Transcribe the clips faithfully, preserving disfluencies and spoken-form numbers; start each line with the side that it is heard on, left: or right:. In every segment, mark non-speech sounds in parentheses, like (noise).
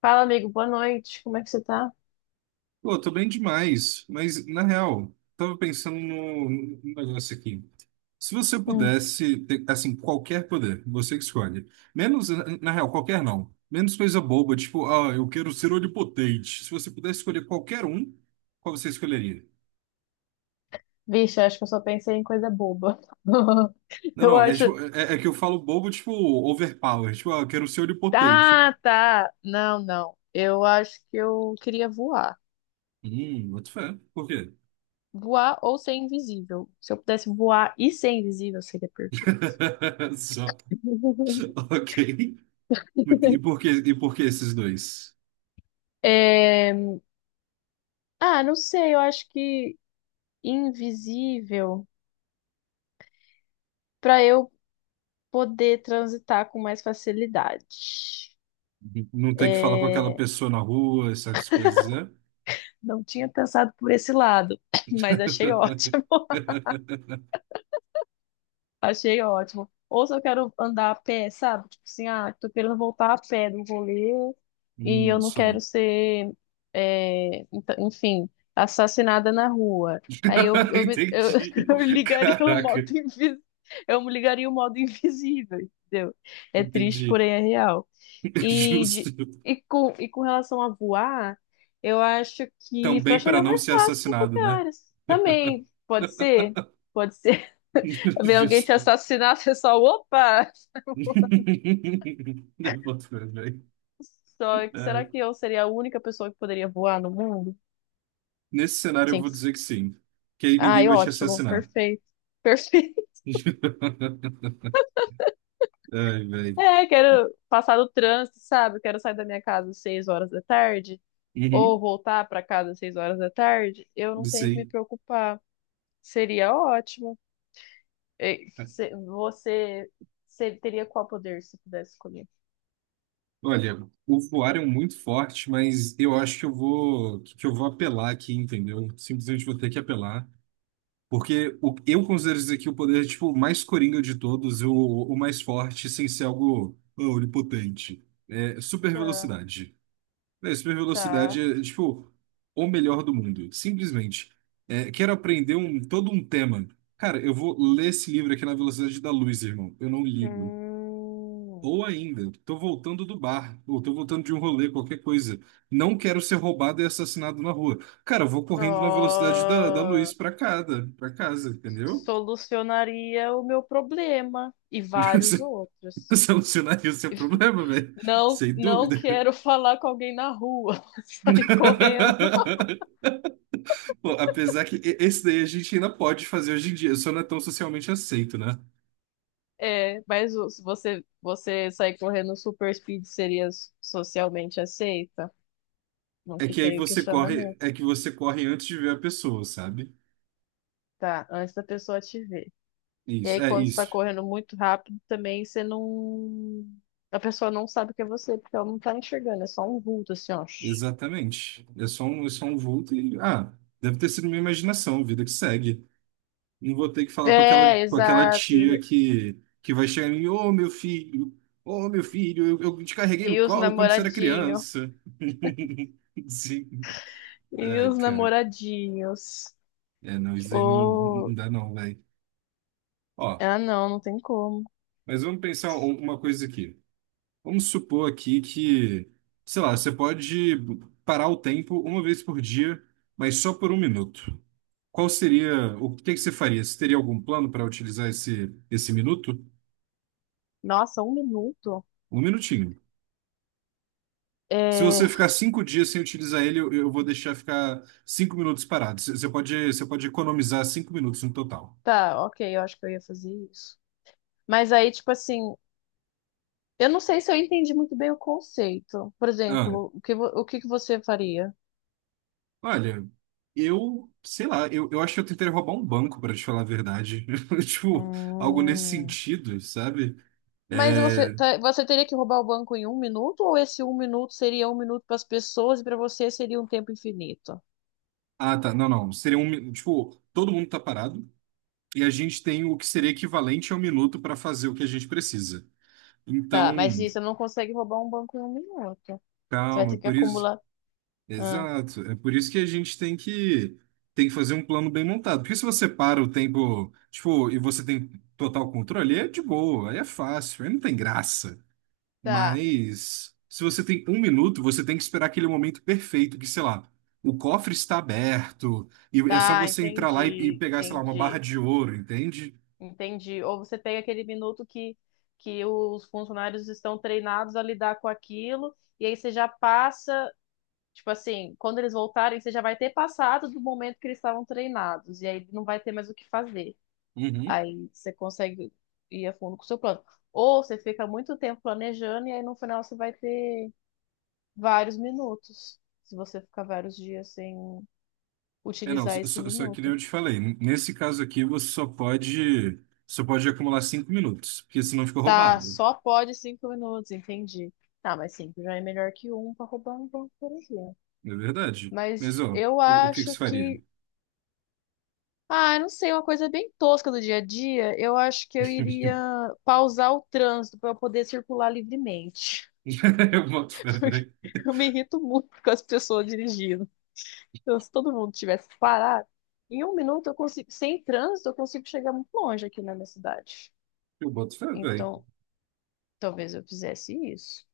left: Fala, amigo, boa noite. Como é que você tá?
right: Pô, tô bem demais, mas na real, tava pensando no, no negócio aqui. Se você
left: Hum.
right: pudesse ter, assim, qualquer poder, você que escolhe. Menos, na na real, qualquer não. Menos coisa boba, tipo, ah, eu quero ser onipotente. Se você pudesse escolher qualquer um, qual você escolheria?
left: Vixe, acho que eu só pensei em coisa boba. (laughs)
right: Não,
left: Eu
right: não, é,
left: acho.
right: tipo- é, é que eu falo bobo, tipo, overpower. Tipo, ah, eu quero ser onipotente.
left: Tá, tá. Não, não. Eu acho que eu queria voar.
right: Hum, boto fé. Por quê?
left: Voar ou ser invisível. Se eu pudesse voar e ser invisível, seria perfeito.
right: (laughs) Só.
left: (laughs)
right: Ok. E por que, e por que esses dois?
left: É. Ah, não sei. Eu acho que invisível para eu poder transitar com mais facilidade.
right: Não ter que falar com aquela
left: É.
right: pessoa na rua, essas coisas, né?
left: Não tinha pensado por esse lado, (laughs) (clears throat) mas achei ótimo.
right: (laughs)
left: Achei ótimo. Ou se eu quero andar a pé, sabe? Tipo assim, ah, tô querendo voltar a pé do rolê e eu
right: Hum,
left: não quero
right: só.
left: ser, é, ent- enfim, assassinada na rua. Aí eu,
right: (laughs)
left: eu, me- eu,
right: Entendi.
left: (laughs) eu ligaria o
right: Caraca,
left: modo invisível. Eu ligaria o modo invisível, entendeu? É triste,
right: entendi.
left: porém é real.
right: (laughs)
left: E,
right: Justo.
left: de, e, com, e com relação a voar, eu acho que para
right: Também para
left: chegar
right: não
left: mais
right: ser
left: fácil nos
right: assassinado, né?
left: lugares. Também,
right: (laughs)
left: pode ser? Pode ser. (laughs) Ver alguém te
right: Justo.
left: assassinar, (laughs) você só, opa!
right: (laughs) Eu boto fé, velho.
left: Só que será
right: Ai.
left: que eu seria a única pessoa que poderia voar no mundo?
right: Nesse cenário eu
left: Sim.
right: vou dizer que sim. Que aí ninguém
left: Ai,
right: vai te
left: ótimo,
right: assassinar.
left: perfeito. Perfeito. (laughs)
right: (laughs) Ai, velho.
left: É, quero passar do trânsito, sabe? Quero sair da minha casa às seis horas da tarde, ou
right: Uhum.
left: voltar para casa às seis horas da tarde. Eu não tenho que me
right: Sim.
left: preocupar. Seria ótimo. É, cê- Você, você teria qual poder se pudesse escolher?
right: Olha, o voar é muito forte, mas eu acho que eu vou que eu vou apelar aqui, entendeu? Simplesmente vou ter que apelar, porque o, eu considero isso aqui o poder tipo o mais coringa de todos, o, o mais forte, sem ser algo ah, onipotente. É super
left: Tá,
right: velocidade. É, super
left: tá.
right: velocidade é tipo o melhor do mundo, simplesmente. É, quero aprender um todo um tema. Cara, eu vou ler esse livro aqui na velocidade da luz, irmão. Eu não ligo.
left: Hum,
right: Ou ainda, tô voltando do bar, ou tô voltando de um rolê, qualquer coisa. Não quero ser roubado e assassinado na rua. Cara, eu vou correndo na velocidade da, da
left: ó,
right: luz pra casa, pra casa, entendeu?
left: solucionaria o meu problema e vários
right: (laughs)
left: outros.
right: Solucionar isso é problema, velho.
left: Não,
right: Sem
left: não
right: dúvida.
left: quero falar com alguém na rua. (laughs) Sai correndo.
right: (laughs) Pô, apesar que e- esse daí a gente ainda pode fazer hoje em dia, só não é tão socialmente aceito, né?
left: É, mas o- se você, você sair correndo super speed seria socialmente aceita? Não
right: É que
left: fica
right: aí
left: aí o
right: você corre,
left: questionamento.
right: é que você corre antes de ver a pessoa, sabe?
left: Tá, antes da pessoa te ver. E
right: Isso,
left: aí,
right: é
left: quando você tá
right: isso.
left: correndo muito rápido, também você não. A pessoa não sabe que é você, porque ela não tá enxergando, é só um vulto, assim, ó.
right: Exatamente. É só um, é só um vulto e. Ah, deve ter sido minha imaginação, vida que segue. Não vou ter que falar com aquela,
left: É,
right: com aquela
left: exato. E,
right: tia que, que vai chegar em mim, ô meu filho, ô meu filho, eu, eu te carreguei no
left: e os
right: colo quando você era
left: namoradinhos.
right: criança. (laughs) Sim.
left: E
right: Ai,
left: os
right: cara.
left: namoradinhos.
right: É, não, isso aí não, não
left: Ou.
right: dá não, velho. Ó,
left: Ah, não, não tem como.
right: mas vamos pensar um- uma coisa aqui. Vamos supor aqui que, sei lá, você pode parar o tempo uma vez por dia, mas só por um minuto. Qual seria, o que que você faria? Você teria algum plano para utilizar esse, esse minuto?
left: Nossa, um minuto?
right: Um minutinho. Se você
left: É.
right: ficar cinco dias sem utilizar ele, eu, eu vou deixar ficar cinco minutos parado. Você você pode, você pode economizar cinco minutos no total.
left: Tá, ok, eu acho que eu ia fazer isso. Mas aí, tipo assim, eu não sei se eu entendi muito bem o conceito. Por
right: Ah,
left: exemplo, o que, vo- o que que você faria?
right: olha, eu, sei lá, eu, eu acho que eu tentaria roubar um banco, para te falar a verdade. (laughs) Tipo, algo nesse
left: Hum.
right: sentido, sabe?
left: Mas você,
right: É,
left: tá- você teria que roubar o banco em um minuto, ou esse um minuto seria um minuto para as pessoas e para você seria um tempo infinito?
right: Ah, tá. Não, não. Seria um. mi- Tipo, todo mundo tá parado e a gente tem o que seria equivalente a um minuto para fazer o que a gente precisa. Então,
left: Tá, mas isso, você não consegue roubar um banco em um minuto. Você vai
right: calma, é
left: ter que
right: por isso.
left: acumular. Ah,
right: Exato. É por isso que a gente tem que tem que fazer um plano bem montado. Porque se você para o tempo, tipo, e você tem total controle, aí é de boa, aí é fácil, aí não tem graça.
left: tá,
right: Mas se você tem um minuto, você tem que esperar aquele momento perfeito, que, sei lá, o cofre está aberto, e é só
left: tá,
right: você entrar lá e, e
left: entendi,
right: pegar, sei lá, uma barra
left: entendi,
right: de ouro, entende?
left: entendi. Ou você pega aquele minuto que, que os funcionários estão treinados a lidar com aquilo, e aí você já passa, tipo assim, quando eles voltarem, você já vai ter passado do momento que eles estavam treinados, e aí não vai ter mais o que fazer.
right: Uhum.
left: Aí você consegue ir a fundo com o seu plano. Ou você fica muito tempo planejando e aí no final você vai ter vários minutos, se você ficar vários dias sem
right: É, não,
left: utilizar
right: só,
left: esse
right: só só que nem
left: minuto.
right: eu te falei, n- nesse caso aqui você só pode, só pode acumular cinco minutos, porque senão fica
left: Tá,
right: roubado.
left: só pode cinco minutos, entendi. Tá, mas cinco já é melhor que um para roubar um banco, por exemplo.
right: É verdade. Mas,
left: Mas
right: ó,
left: eu
right: o, o que que
left: acho
right: você faria?
left: que. Ah, eu não sei, uma coisa bem tosca do dia a dia. Eu acho que eu iria
right: (laughs)
left: pausar o trânsito para eu poder circular livremente.
right: Eu boto fé,
left: (laughs) Porque
right: velho.
left: eu me irrito muito com as pessoas dirigindo. Então, se todo mundo tivesse parado, em um minuto eu consigo, sem trânsito, eu consigo chegar muito longe aqui na minha cidade.
right: Eu boto fé, velho.
left: Então, talvez eu fizesse isso.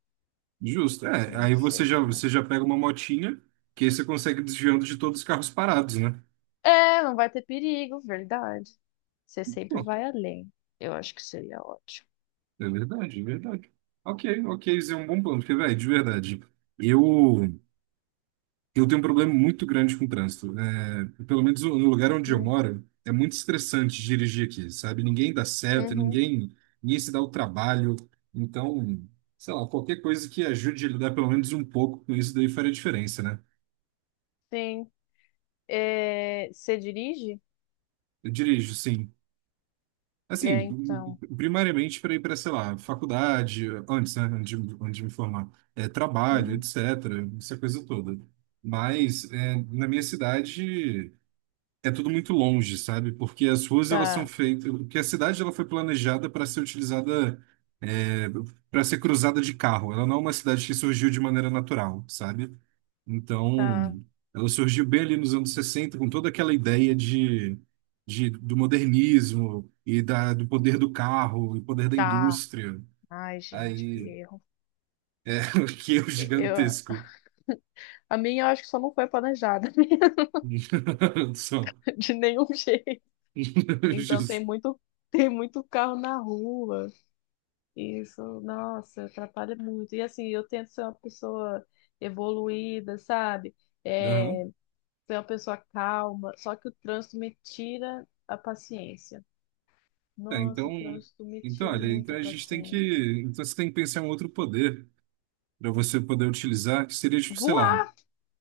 right: Justo. É,
left: Não
right: aí você
left: sei
right: já,
left: se mais.
right: você já pega uma motinha, que aí você consegue desviando de todos os carros parados, né?
left: É, não vai ter perigo, verdade. Você sempre
right: Pô,
left: vai além. Eu acho que seria ótimo.
right: é verdade, é verdade. Ok, ok, isso é um bom plano, porque, velho, de verdade, eu, eu tenho um problema muito grande com o trânsito. É, pelo menos no lugar onde eu
left: Uhum,
right: moro, é muito estressante dirigir aqui, sabe? Ninguém dá certo,
left: uhum,
right: ninguém, ninguém se dá o trabalho. Então, sei lá, qualquer coisa que ajude a lidar pelo menos um pouco com isso daí faria diferença, né?
left: sim. É, você dirige?
right: Eu dirijo, sim.
left: É,
right: Assim,
left: então.
right: primariamente para ir para, sei lá, faculdade, antes, né, antes de, antes de me formar, é, trabalho,
left: Uhum.
right: etcétera, essa coisa toda. Mas é, na minha cidade é tudo muito longe, sabe? Porque as ruas elas são
left: Tá,
right: feitas, porque a cidade ela foi planejada para ser utilizada, é, para ser cruzada de carro. Ela não é uma cidade que surgiu de maneira natural, sabe?
left: tá,
right: Então, ela surgiu bem ali nos anos sessenta com toda aquela ideia de, de, do modernismo e da, do poder do carro e poder da
left: tá.
right: indústria.
left: Ai, gente, que
right: Aí,
left: erro.
right: (laughs) que é o
left: Eu,
right: gigantesco.
left: a minha eu acho que só não foi planejada, (laughs)
right: (laughs) Só.
left: de nenhum jeito.
right: (laughs)
left: Então
right: Justo.
left: tem muito, (laughs) tem muito carro na rua. Isso, nossa, atrapalha muito. E assim, eu tento ser uma pessoa evoluída, sabe?
right: Aham.
left: É, ser uma pessoa calma, só que o trânsito me tira a paciência.
right: É,
left: Nossa,
right: então,
left: o trânsito me
right: então,
left: tira
right: olha,
left: muito
right: então
left: a
right: a gente tem
left: paciência.
right: que. Então você tem que pensar em um outro poder para você poder utilizar, que seria, tipo, sei lá.
left: Voar,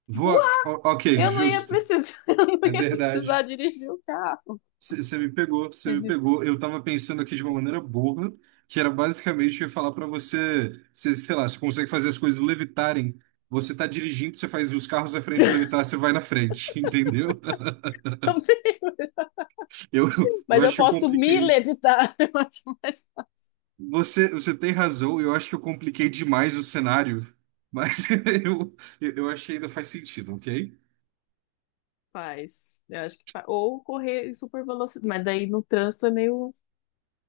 right: Voar.
left: voar.
right: O- ok,
left: Eu não ia
right: justo.
left: precisar, (laughs) eu não
right: É
left: ia precisar
right: verdade.
left: dirigir o carro.
right: Você me pegou,
left: (laughs)
right: você me
left: Entendeu?
right: pegou. Eu tava pensando aqui de uma maneira burra, que era basicamente eu ia falar pra você, cê, sei lá, você consegue fazer as coisas levitarem. Você tá dirigindo, você faz os carros à frente levitar, você vai na frente, (laughs) entendeu? Eu, eu
left: Mas eu
right: acho que eu
left: posso me
right: compliquei.
left: levitar. (laughs) Eu acho mais.
right: Você, você tem razão, eu acho que eu compliquei demais o cenário, mas (laughs) eu, eu eu acho que ainda faz sentido, ok?
left: Faz. Eu acho que faz. Ou correr em super velocidade. Mas daí no trânsito é meio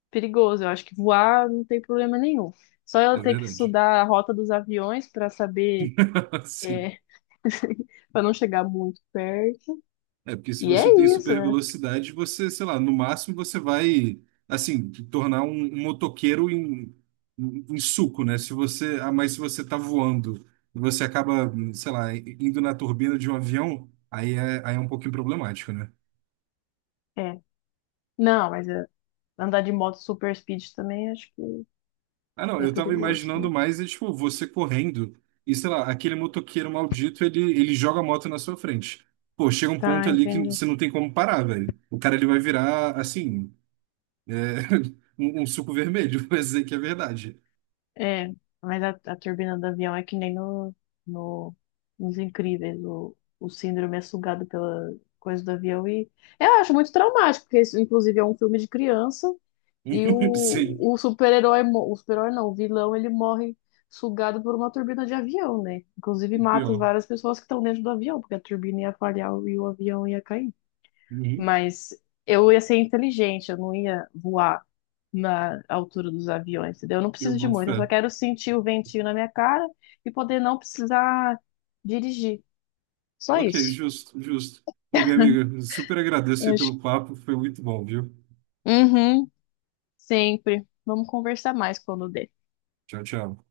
left: perigoso. Eu acho que voar não tem problema nenhum. Só eu
right: É
left: ter que
right: verdade.
left: estudar a rota dos aviões para saber.
right: (laughs) Sim.
left: É, (laughs) para não chegar muito perto.
right: É, porque se
left: E é
right: você tem super
left: isso, né?
right: velocidade, você, sei lá, no máximo você vai, assim, te tornar um, um motoqueiro em, em, em suco, né? Se você, ah, mas se você tá voando e você acaba, sei lá, indo na turbina de um avião, aí é, aí é um pouquinho problemático, né?
left: É. Não, mas é, andar de moto super speed também acho que
right: Ah, não,
left: é
right: eu tava
left: perigoso
right: imaginando
left: também.
right: mais, é, tipo, você correndo e, sei lá, aquele motoqueiro maldito, ele, ele joga a moto na sua frente. Pô, chega um ponto
left: Tá,
right: ali que
left: entendi.
right: você não tem como parar, velho. O cara, ele vai virar, assim. É, (laughs) um, um suco vermelho, (laughs) mas dizer que é verdade.
left: É, mas a, a turbina do avião é que nem no, no, nos Incríveis, o, o Síndrome é sugado pela coisa do avião e eu acho muito traumático, porque isso, inclusive, é um filme de criança e o,
right: (laughs) Sim,
left: o super-herói, mo- o super-herói não, o vilão, ele morre sugado por uma turbina de avião, né? Inclusive mata as
right: pior.
left: várias pessoas que estão dentro do avião, porque a turbina ia falhar e o avião ia cair.
right: Uhum,
left: Mas eu ia ser inteligente, eu não ia voar na altura dos aviões, entendeu? Eu não
right: eu
left: preciso de
right: boto
left: muito, eu
right: fé.
left: só quero sentir o ventinho na minha cara e poder não precisar dirigir. Só
right: Ok,
left: isso.
right: justo, justo. Ô, minha amiga, super agradeço
left: Eu
right: aí pelo
left: acho-
right: papo, foi muito bom, viu?
left: Uhum, sempre. Vamos conversar mais quando der.
right: Tchau, tchau.